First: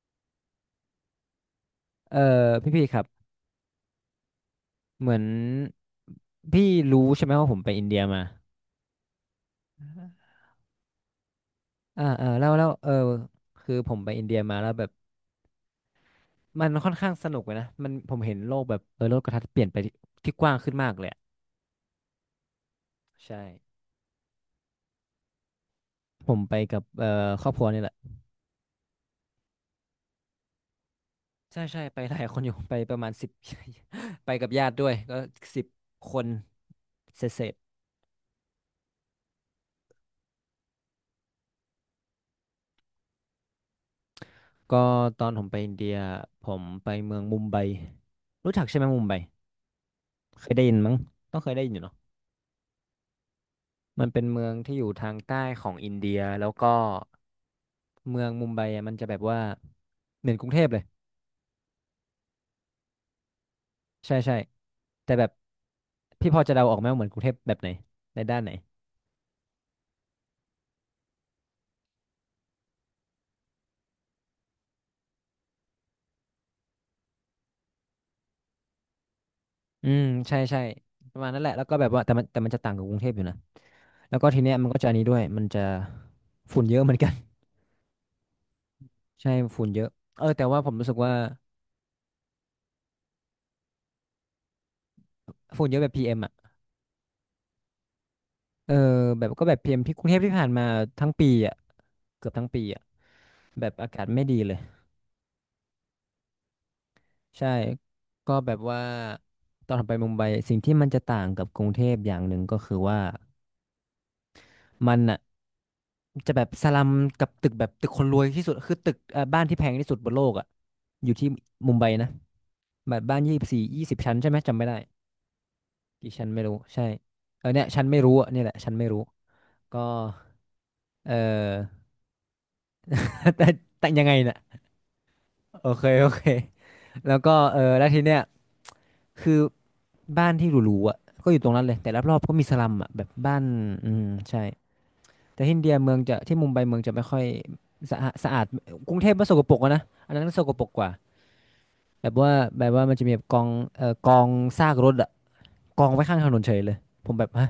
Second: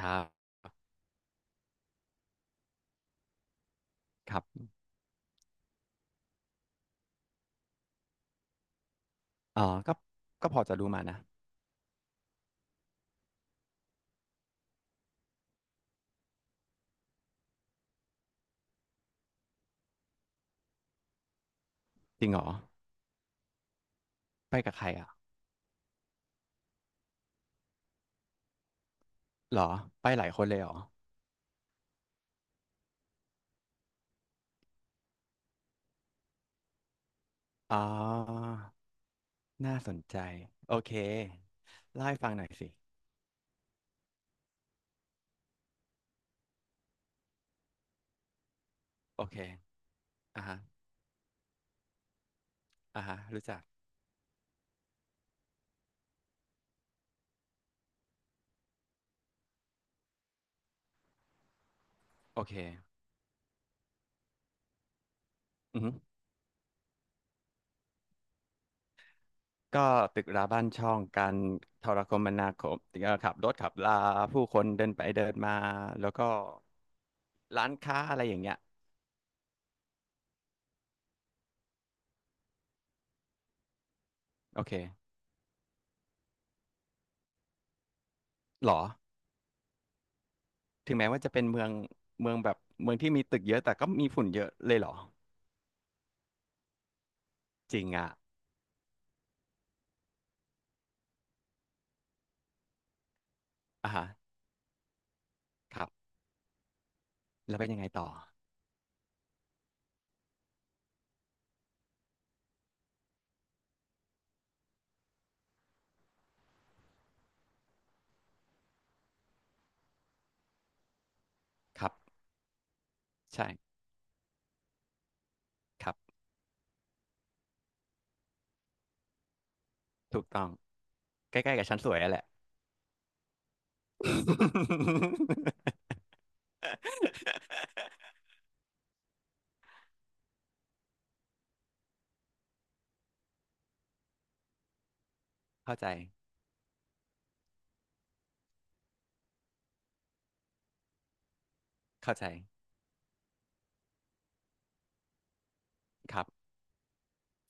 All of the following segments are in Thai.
ครับเออพี่พี่ครับครับเหมือนพี่รู้ใช่ไหมว่าผมไปอินเดียมาเออก็พอจะรู้มานะอ่าอ่าแล้วแล้วเออคือผมไปอินเดียมาแล้วแบบมันค่อนข้างสนุกเลยนะมันผมเห็นโลกแบบโลกกระทัดเปลี่ยนไปที่ที่กว้างขึ้นมากเลยอะจริงเหรอใช่ไปกับใครอ่ะผมไปกับครอบครัวนี่แหละเหรอไปหลายคนเลยเหรอใช่ใช่ไปหลายคนอยู่ ไปประมาณ10 ไปกับญาติด้วยก็10คนเสร็จอ๋อน่าสนใจโอเคเล่าให้ฟังหน่อยสิๆก็ตอนผมไปอินเดียผมไปเมืองมุมไบรู้จักใช่ไหมมุมไบโอเคอ่าเคยฮะได้ยินมั้งต้องเคยได้ยินอยู่เนาะ อ่าฮะรู้จักมันเป็นเมืองที่อยู่ทางใต้ของอินเดียแล้วก็เมืองมุมไบอะมันจะแบบว่าเหมือนกรุงเทพเลยโอเคใช่ใช่แต่แบบอือฮึพี่พอจะเดาออกไหมว่าเหมือนกรุงเทพแบบไหนในด้านไหนก็ตึกราบ้านช่องการโทรคมนาคมขับรถขับลาผู้คนเดินไปเดินมาแล้วก็ร้านค้าอะไรอย่างเงี้ยอืมใช่ใช่ประมาณนั้นแหละแล้วก็แบบว่าแต่มันจะต่างกับกรุงเทพอยู่นะแล้วก็ทีเนี้ยโอมันก็จะอันนี้เคด้วยมันจะฝุ่นเยอะเหมือนกัน เหรอ ใช่ฝุ่นเยอะเออแต่ว่าผมรู้สึถึงกแม้ว่าว่าจะเป็นเมืองเมืองแบบเมืองที่มีตึกเยอะแต่ก็มีฝุ่นเยอะเลยเหรอ ฝุ่นเยอะแบบ PM อมอ่ะจริงอ่ะเออแบบก็แบบพีเอ็มที่กรุงเทพที่ผ่านมาทั้งปีอ่ะเกือบทั้งปีอ่ะแบบอาอ่ากาฮะศไม่ดีเลย ครับใช่แล้วเป็นยังไงต่อก็แบบว่าตอนไปมุมไบสิ่งที่มันจะต่างกับกรุงเทพอย่างหนึ่งก็คือว่ามันอ่ะจะแบบสลัมกับตึกแบบตึกคนรวยที่สุดคือตึกบ้านที่แพงที่สุดบนโลกอ่ะอยู่ที่มุมคไบรับนะแบบบ้านยี่สใช่บสี่20ชั้นใช่ไหมจำไม่ได้ครักี่บ ชั้นไม่รู้ใช่เออเนี่ยชั้นไม่รู้อ่ะเนี่ยแหละชั้นไม่รู้ก็ถูกต้องเอใกล้ๆกัอ บชั้นสวยอะแหละ แต่แต่ยังไงน่ะโอเคโอเคแล้วก็เออแล้วทีเนี้ ยคือ บ้านที่หรูๆอ่ะก็อยู่ตรงนั้นเลยแต่รอบๆก็มีสลัมอ่ะแบบบ้านอืมใช่แต่ที่อินเดีเข้ายใจเมืองจะที่มุมไบเมืองจะไม่ค่อยสะอาดกรุงเทพมันสกปรกอะนะอันนั้นก็สกปรกกว่าแบเข้าบใจว่าแบบว่ามันจะมีแบบกองกองซากรถอ่ะกองไว้ข้าคงรัถนนบเฉยเลยผมแบบฮะ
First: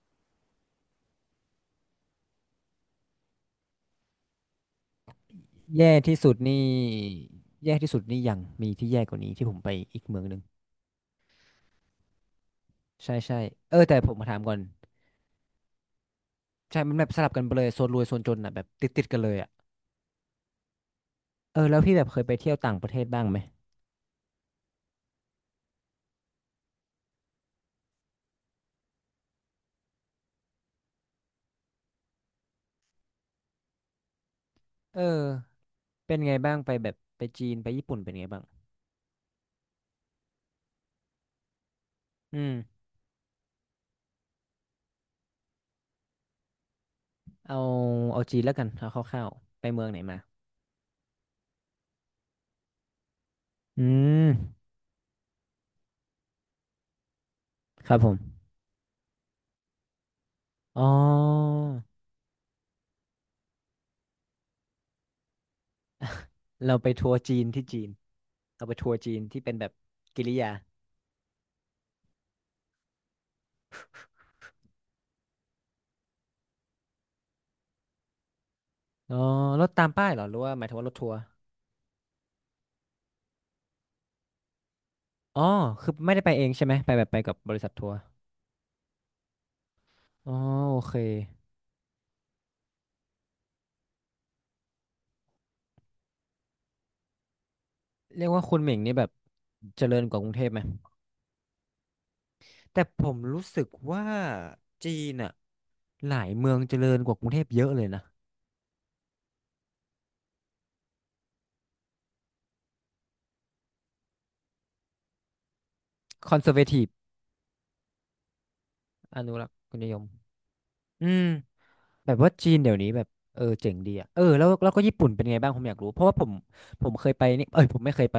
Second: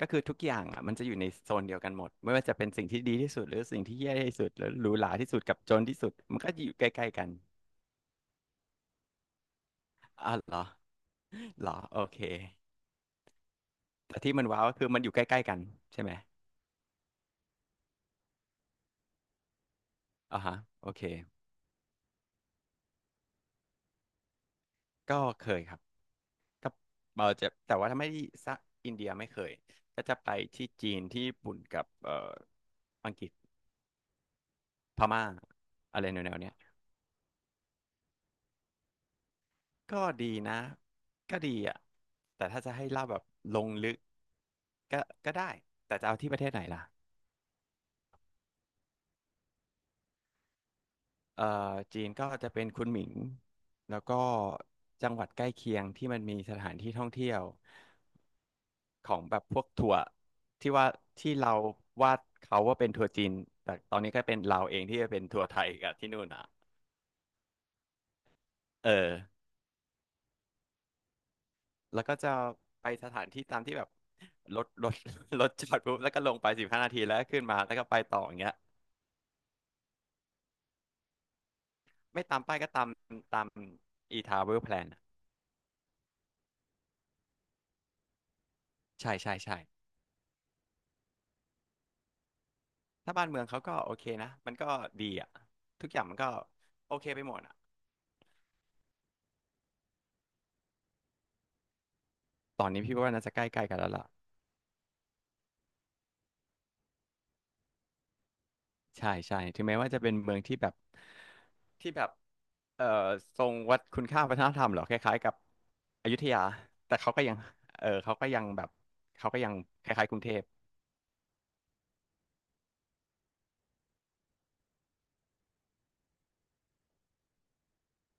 ก็คือทุกอย่างอ่ะมันจะอยู่ในโซนเดียวกันหมดไม่ว่าจะเป็นสิ่งที่ดีที่สุดหรือสิ่งที่แย่ที่สุดหรือหรูหราที่สุดกับจนแย่ที่สุดที่สุดมันก็นี่อยู่ใกล้ๆกันแย่ที่สุดนี่ยังมีที่แย่กว่านี้ที่ผมไปอีกเมืองหอานึ่วงเหรอเหรอโอเคใช่ใช่เออแต่ผมแต่มาที่ถามมันก่อนว้าวก็คือมันอยู่ใกล้ๆกันใช่ไหมใช่มันแบบสลับกันไปเลยโซนรวยโซนจนอ่ะแบบติดกันเลยอ่ะอ่าฮะโอเคเออแล้วพี่แบบเคยไปเที่ยวต่างประเทศบ้างไหม ก็เคยครับ ถ้าเราจะแต่ว่าถ้าไม่ที่ซะอินเดียไม่เคยก็จะไปที่จีนที่ญี่ปุ่นกับอังกฤษเออพม่าอะไรเป็นแนไงวๆเนี้บ้ายงไปแบบไปจีนไปญี่ปุ่นเป็นไงบ้างก็ดีนะก็ดีอ่ะอืแต่มถ้าจะให้เล่าแบบลงลึกก็ก็ได้แต่จะเอาที่ประเทศไหนล่ะเอาเอาจีนแล้วกันเอาคร่าวๆไปเมืองไหนมาเอ่อจีนก็จะเป็นคุนหมิงอืแล้วก็มจังหวัดใกล้เคียงที่มันมีสถานที่ท่องเที่ยว ครับผมของแบบพวกถั่วที่อ๋อว่าที่เราวาดเขาว่าเป็นถั่วจีนแต่ตอนนี้ก็เป็นเราเองที่จะเป็นถั่วไทยกับที่นู่นอ่ะเราไปทัวร์จีนที่จีนเราไปเอทัอวร์จีนที่เป็นแบบกิริยาแล้วก็จะไปสถานที่ตามที่แบบรถรถจอดปุ๊บแล้วก็ลงไป15 นาทีแล้วก็ขึ้นมาแล้วก็ไปต่ออย่างเงี้ยอ๋อรถตามป้ายเหรอหรือว่าหมายถึงว่ารถทัวร์ไม่ตามป้ายก็ตามตาม e-travel plan อะอ๋อคือไม่ได้ไปเองใช่ไหมไปแบบไปกับบริษัททัวร์ใช่ใช่ใช่อ๋อโอเคถ้าบ้านเมืองเขาก็โอเคนะมันก็ดีอ่ะทุกอย่างมันก็โอเคไปหมดอ่ะเรียกว่าคุณเหม่งนี่แบบเจริญกว่ากรุงเทพไหมตอนแต่นี้พี่ผว่ามน่าจะใกรู้สึล้กๆกันแล้วว่าล่ะจีนอะหลายเมืองเจริญกว่ากรุงเทพเยอะเลยนะ ใช่ใช่ถึงแม้ว่าจะเป็นเมืองที่แบบ ที่แบบเอ่อทรงวัดคุณค่าวัฒนธรรมเหรอคล้ายๆกับอยุธคอนยาเซอร์เวทีฟแต่เขาก็ยังเออเขาก็ยังแบบอเขานุก็รักยังษ์นิคยมล้ายๆกรุงเทพอืมแบบว่าจีนเดี๋ยวนี้แบบเออเจ๋งดีอ่ะเออแล้วก็ญี่ปุ่นเป็นไงบ้างผมอยากรู้เพราะว่าผมผมเคยไปนี่เอ้ยผมไม่เคยไป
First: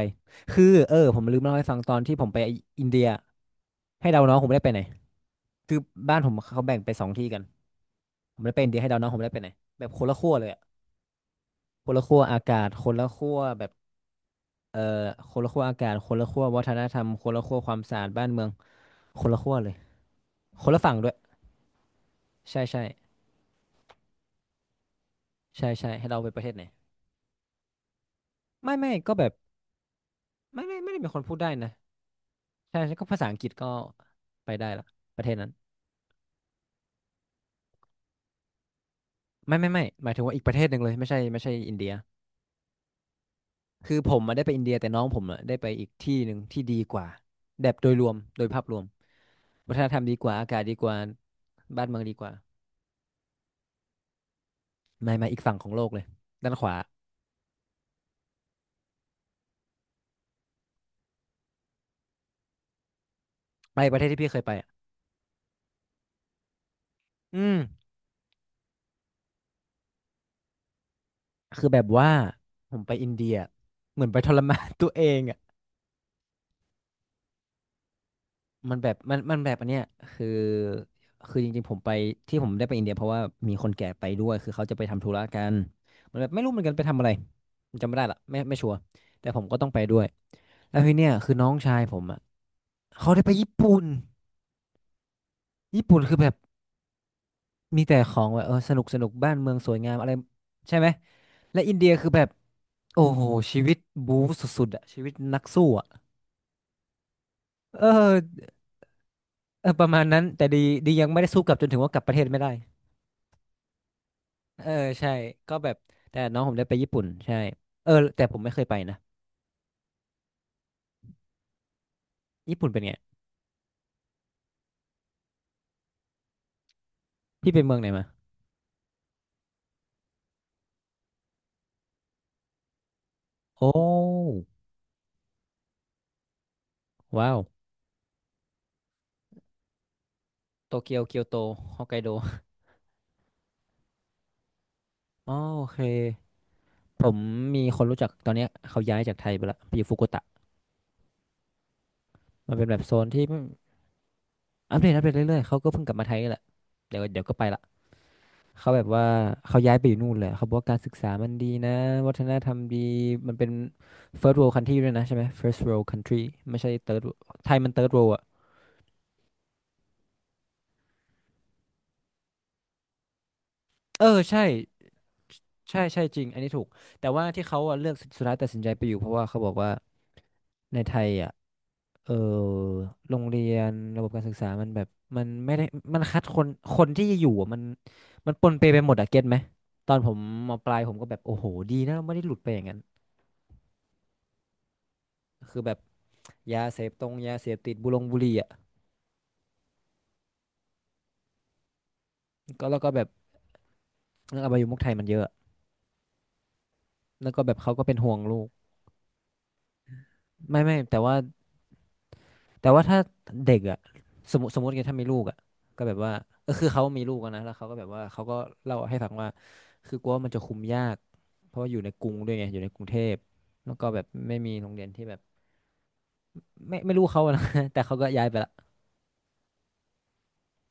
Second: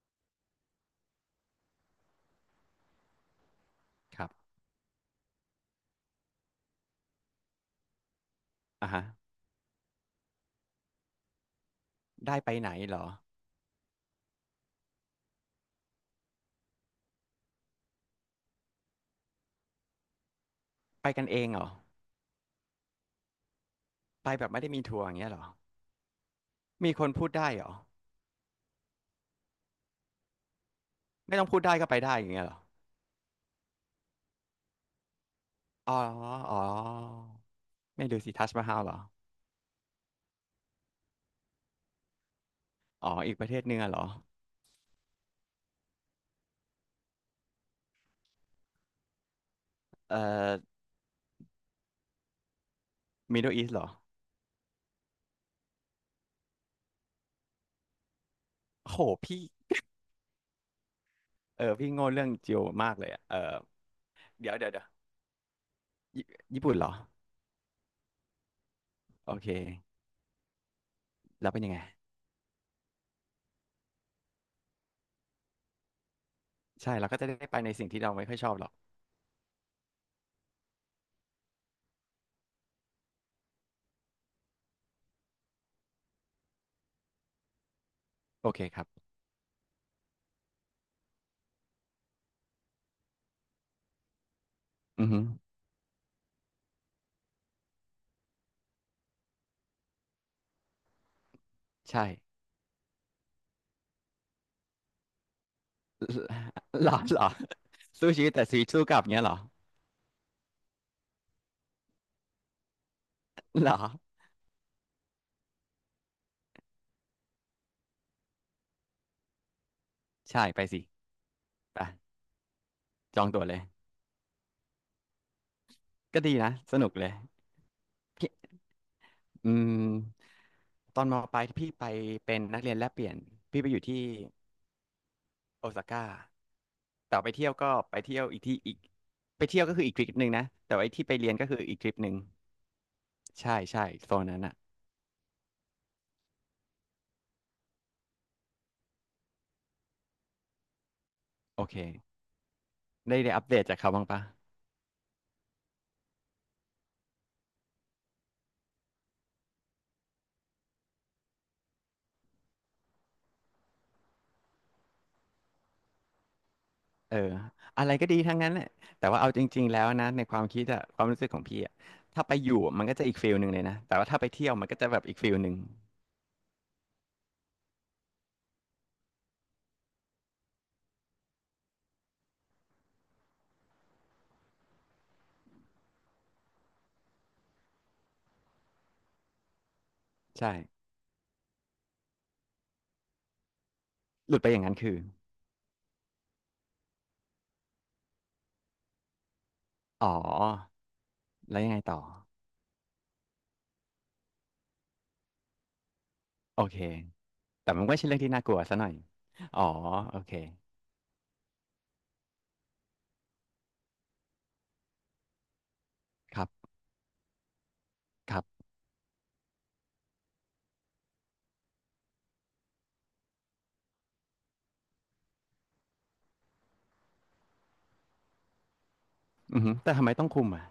คือเออผมลืมเล่าให้ฟังตอนที่ผมไปอินเดียให้คเดารัน้องผมบไม่ได้ไปไหนคือบ้านผมเขาแบ่งไป2ที่กันผมไม่ได้ไปอินเดียให้อ่ะเดาฮะน้องผมไม่ได้ไปไหนแบบคนละขั้วเลยอ่ะคนละขั้วได้อาไปกาไหศนคนเหรละอขั้วแบบเออคนละขั้วอากาศคนละขั้ววัฒนธรรมคนละขั้วความสะอาดบ้านเมืองคนละขั้วเลยคนละฝั่งไปด้วยกันเองเหรอใช่ใช่ไปแบบไม่ได้มีทัวร์อย่างเงี้ยเหรอใช่ใช่ให้เราไปประเทศไหน มีคนพูดได้เหรอไม่ก็แบบไม่ไม่ได้เป็นคนพูไม่ดต้อได้งพูดนะได้ก็ไปได้อย่างเงี้ยเหรอใช่ใช่ก็ภาษาอังกฤษก็ไปได้ละประเทศนั้นอ๋ออ๋อไม่ดูสิทัชมาฮาลเหรอไม่ไม่หมายถึงว่าอีกประเทศหนึ่งเลยไม่ใช่ไม่ใช่อินเดียอ๋ออีกประเทศหนึงอะคืเหรออผมมาได้ไปอินเดียแต่น้องผมอะได้ไปอีกที่หนึ่งที่ดีกว่าแบบโดยรวมโดยภาพรวมวัฒนธรรมดีเอ่อกว่าอากาศดีกว่าบ้านเมืองดีกว่ามิดเดิลอีสเหรอไม่มาอีกฝั่งของโลกเลยด้านขวาโหพี่เออพี่โง่เรื่องจิโอมากเลยอะเออไปประเทศที่พี่เคยเดี๋ไปยวเดี๋ยวอะเดี๋ยวญี่ญี่ปุ่นเหรออืมโอเค แล้วเป็นคือยังแบไงบว่าผมไปอินเดียเหมือนไปทรมาน ตัวเองอะ ใช่เราก็จะได้ไปในสิ่งที่เราไม่ค่อยชอบหรอกมันแบบอันเนี้ยคือคือจริงๆผมไปที่ผมได้ไปอินเดียเพราะว่ามีคนแก่ไปด้วยคือเขาจะไปทำธุระกันมันแบบไม่รู้เหมือนกันไปทำอะไรผมจำไม่ได้ละไม่โอไม่เคชัวร์ครับแต่ผมก็ต้องไปด้วยแล้วทีเนี้ยคือน้องชายผมอ่ะเขาได้ไปญี่ปุ่นอือฮึญี่ปุ่นคือแบบมีแต่ของแบบเออสนุกสนุกบ้านเมืองสวยงามอะไรใช่ไหมและอินเดียใช่ คือแบบโอ้โหชีวิตบู๊สุดๆอ่ะชีวิตนักสู้อ่ะ หรอหรอเออสู้ชีวิตแต่ชีวิตสู้กลับเงี้ยเหรอเออประมาณนั้นแต่ดียังไม่ได้สู้กลับจนถึงว่ากลับประเทศไม่ได้ หรอเออใช่ก็แบบแต่น้องผมได้ไปญี่ปุ่นใช่เออแต่ผมไม่เคยไปนะใช่ไปสิไปญี่ปุ่นเป็นไงจองตั๋วเลยก็ดีนะสนุกเลยพี่ไปเมืองไหนมาพี่อืมตอนมปลายพี่ไปเป็นนักเรียนแลกเปลี่ยนพี่โอ้ไปอยู่ที่โอซาก้าแต่ไปว้าวเที่ยวก็ไปเที่ยวอีกที่อีกไปเที่ยวก็คืออีกทริปหนึ่งนะแต่โตว่าไอ้เกียวที่ไปเกียวเรียโตนก็คืออีกฮอทกริไกปหโดนึ่งใช่ใช่โซนนั้นอ่ะอ๋อโอเคผมมีคนรู้จักตอนเนี้ยเขาย้ายจากไทยไปละไปอยู่ฟุกุโอกตะโอเคมันเป็นแบบโซนได้ที่ได้อัปเดตจากเขาบ้างปะ อัปเดตอัปเดตเรื่อยๆเขาก็เพิ่งกลับมาไทยนี่แหละเดี๋ยวเดี๋ยวก็ไปละเขาแบบว่าเขาย้ายไปอยู่นู่นเลยเขาบอกว่าการศึกษามันดีนะวัฒนธรรมดีมันเป็น first world country ด้วยนะใช่ไหม first world country ไม่ใช่ third เอ world อไทยมัน อะไร third ก็ world ดีอ่ะทั้งนั้นแหละแต่ว่าเอาจริงๆแล้วนะในความคิดอะความรู้สึกของพี่อะถ้าไปอยู่มันก็จะอีกฟีลหนึ่งเลยนะแต่เอว่าอถ้าไปใช่ เที่ยวมันก็จะแบบอีกฟีลหนึ่งใช่ใช่จริงอันนี้ถูกแต่ว่าที่เขาอะเลือกสุดท้ายตัดสินใจไปอยู่เพราะว่าเขาบอกว่าในไทยอ่ะเออโรงเรียนระบบการศึกษามันแบบมันไม่ได้มันคัดคนคนที่อยู่อะมันมันปนเปไปหมดอะเก็ตไหมตอนผมใช่มปลายผมก็แบบโอ้โหดีนะเราไม่ได้หลุดไปอย่างนั้นหลุดไปอย่างนั้นคือคือแบบยาเสพตรงยาเสพติดบุรงบุหรี่อ่ะอ๋อแล้วยังไงต่อก็แล้วก็แบบเรื่องอบายมุขไทยมันเยอะโอเคแล้วก็แบบแต่เขามัก็นเป็ไม่นใช่ห่วเรื่องงที่ลูน่ากกลัวซะหน่อยอ๋อโอเคไม่แต่ว่าถ้าเด็กอ่ะสมมติไงถ้ามีลูกอ่ะก็แบบว่าครัเออคือบเขามีลูกอะนะแล้วเขาก็แบบว่าเขาคก็รับเล่าให้ฟังว่าคือกลัวว่ามันจะคุมยากเพราะว่าอยู่ในกรุงด้วยไงอยู่ในกรุงเทพแล้วก็แบบไม่มีโรงเรียนที่แบบไม่รู้เขาอะนะ แต่เขาก็ย้ายไปละอือฮึแต่ทำไมต้องคุมอะ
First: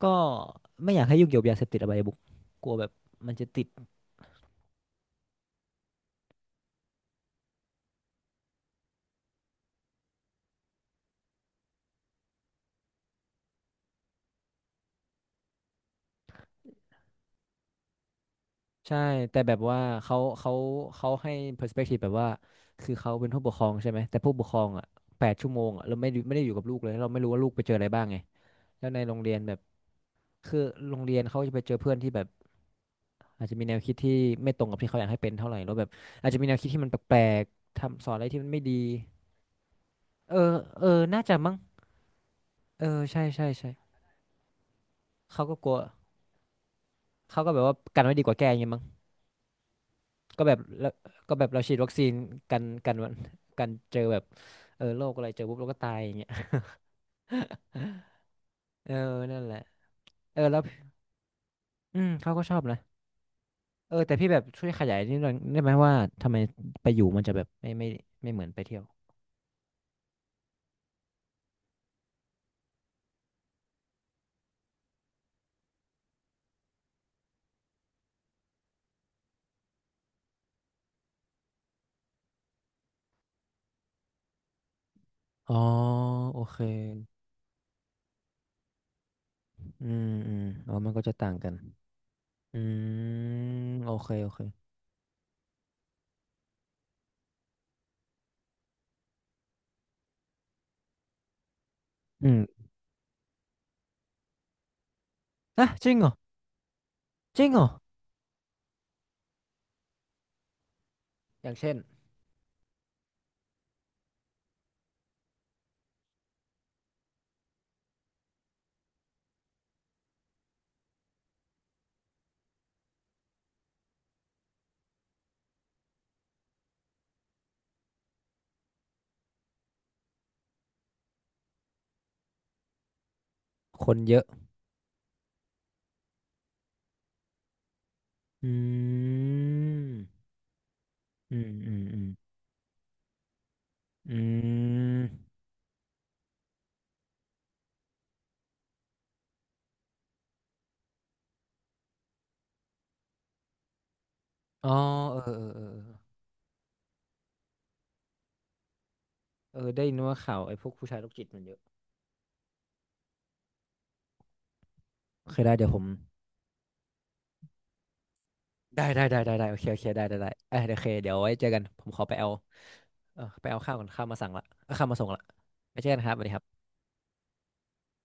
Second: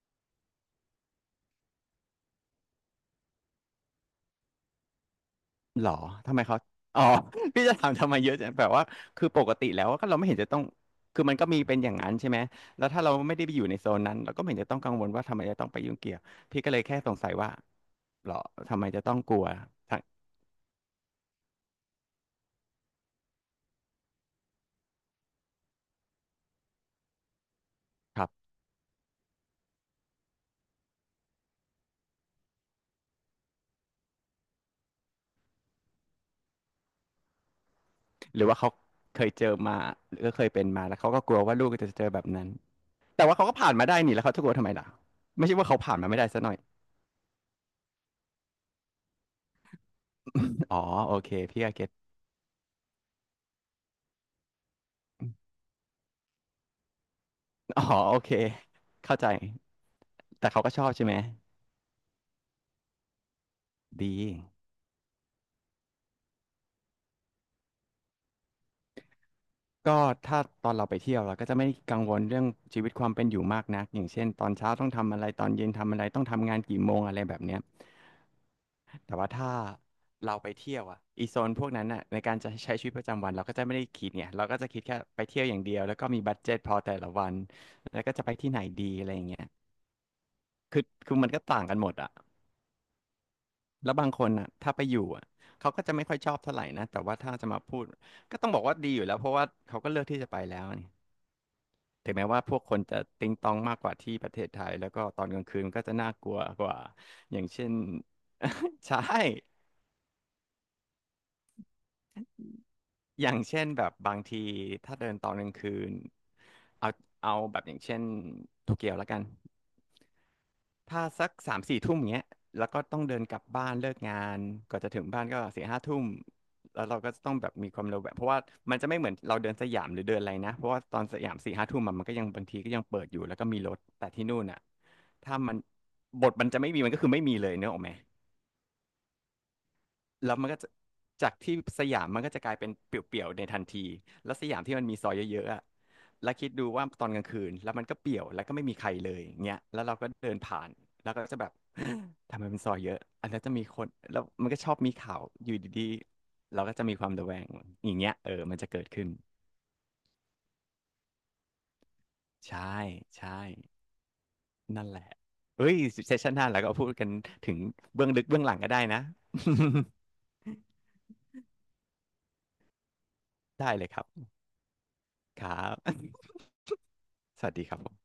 ก็ไม่อยากให้ยุ่งเกี่ยวกับยาเสพติดอบายมุขกลัวแบบมันจะติดหรอทำไมเขาอ๋อ พี่จะถามทำไมเยอะจังแบบว่าคือปกติแล้วก็เราไม่เห็นจะต้องคือมันก็มีเป็นอย่างนั้นใช่ไหมแล้วถ้าเราไม่ได้ไปอยู่ในโซนนั้นเราก็ไม่เห็นจะต้องกังวลว่าทำไมจะต้องไปยุ่งเกี่ยวพี่ก็เลยแค่สงสัยว่าหรอทำไมใช่จะต้องกแต่ลัวแบบว่าทั้งเขาให้ perspective แบบว่าคือเขาเป็นผู้ปกครองใช่ไหมแต่ผู้ปกครองอ่ะแปดชั่วโมงอ่ะเราไม่ได้อยู่กับลูกเลยแล้วเราไม่รู้ว่าลูกไปเจออะไรบ้างไงครับแล้วในโรงเรียนแบบ คือโรงเรียนเขาจะไปเจอเพื่อนที่แบบอาจจะมีแนวคิดที่ไม่ตรงกับที่เขาอยากให้เป็นเท่าไหร่แล้วแบบอาจจะมีแนวคิดที่มันแปลกๆทำสอนอะไรหที่รือมันว่าไม่เขาดีเคยเจอมาหรือเออเคยเป็นเอมาอแล้วเขาน่าก็กจะลัวมั้งว่าลูกจะเจอแบบนั้นเออใช่แต่ว่าเขาใช่ก็ใช่ผ่านมาได้นี่แล้วเขาจะกลัวทำไมล่ะเขาไม่ก็ใช่กว่าลัเขาวผ่านมาไม่ได้ซะหน่อยเขาก็แบบว่ากันไว้ดีกว่าแก้อย่างเงี้ยมั้งก็แบบอ๋อแล้วโอเคก็แบบเราพี่ก็ฉีดเก็วัคตซีนกันวันกันเจอแบบเออโรคอะไรเจอปุ๊บเราก็ตายอย่างเงี้ยอ๋อโอเคเออเข้าใจนั่นแหละเออแต่แล้เขาวก็ชอบใช่ไหมอืมเขาก็ชอบนะเออดี แต่พี่แบบช่วยขยายนิดหน่อยได้ไหมว่าทำไมไปอยู่มันจะแบบไม่เหมือนไปเที่ยวก็ถ้าตอนเราไปเที่ยวเราก็จะไม่กังวลเรื่องชีวิตความเป็นอยู่มากนักอย่างเช่นตอนเช้าต้องทำอะไรตอนเย็นทำอะไรต้องทำงานกี่โมงอะไรแบบเนี้ยแต่ว่าถ้าเราไปเที่ยวอ่ะอีโซนพวกนั้นอ่ะในการจะใช้ชีวิตประจำวันเราก็จะไม่ได้คิดไงเราก็จะคิดแค่ไปเที่ยวอ๋ออย่างเดียวแล้วก็มีบัโอดเจ็เค ตพอแต่ละวันแล้วก็จะไปที่ไหนดีอะไรอย่างเงี้ยอืมอืมอ๋อคือมันก็จะคือมัต่านงก็กันต่างกันหมดอ่ะอืมโอแล้วบาเคงคโอนเคอ่ะถ้าไปอยู่อ่ะเขาก็จะไม่ค่อยชอบเท่าไหร่นะแต่ว่าถ้าจะมาพูดก็ต้องบอกว่าดีอยู่แล้วเพราะว่าเขาก็เลือกที่จะไปแล้วนี่ ถึงแม้อืว่าพวกมคนจะติงตองมากกว่าที่ประเทศไทยแล้วก็ตอนกลางคืนอ่ะก็จริจะงเหรน่าอกลัวกว่าอจย่าริงงเหรเช่อน ใช่อย่างเช่นอย่างเช่นแบบบางทีถ้าเดินตอนกลางคืนเอาเอาแบบอย่างเช่นโตเกียวแล้วกัน ถ้าสักสามสี่ทุ่มเงี้ยแล้วก็ต้องเดินกลับบ้านเลิกงานกว่อนจะถึงบ้านก็สี่ห้าทุ่มแล้วเราก็ต้องแบบมีความเร็วแบบเพราะว่ามันจะไม่เหมือนเราเดินสยามหรือเดินอะไรนะเพราะว่าตอนสยามสี่ห้าทุ่มอะมันก็ยังบางทีก็ยังเปิดอยู่แล้วก็มีรถคนแต่เยอะที่นู่นอ่ะถ้ามันบทมันจะไม่มีมันก็คือไม่มีเลยเนกอะไหม อืมแล้วมันก็จะจากอืมที่อืมสอืยามมมันก็จะกลายเป็นเปลี่ยวๆในทันทีอืแล้วสยามที่มันมีซอยมเยอะๆอะแล้วคิดดูว่าตอนกลางคืนแล้วมันก็เปลี่ยวแล้วก็ไม่มีใครเลยเงี้ยแล้วเราก็เดินผ่านแล้วก็จะแบบ ทำไมเป็นซอยเยอะอันนั้นจะมีคนแล้วมันก็อ๋ชออบมีเอข่าวอเอออยู่เออดีๆเราก็จะมีความระแวงอย่างเงี้ยเออมันจะเกิดขึ้นเออเออได้ยินว่าข่าวไอ้พวกผู้ชายโรคจิตมันเยอะใช่ใช่นั่นแหละโอเคได้เดี๋เฮ้ยวยผมเซสชันหน้าเราก็พูดกันถึงเบื้องลึกเบื้องหลังก็ได้ได้นะ ได้ได้ได้ได้โอเคโอเคได้ได้ได้เออโอเคเดี๋ยวไว้เจอกันผมขอไปเอาเออไปเอา ได้ข้าวเลก่อนยครัข้าวมาสั่บงละเออข้าวมาส่งละครับ ไว้เจอกันครับสวัสดีครั บสวัสดีครับผม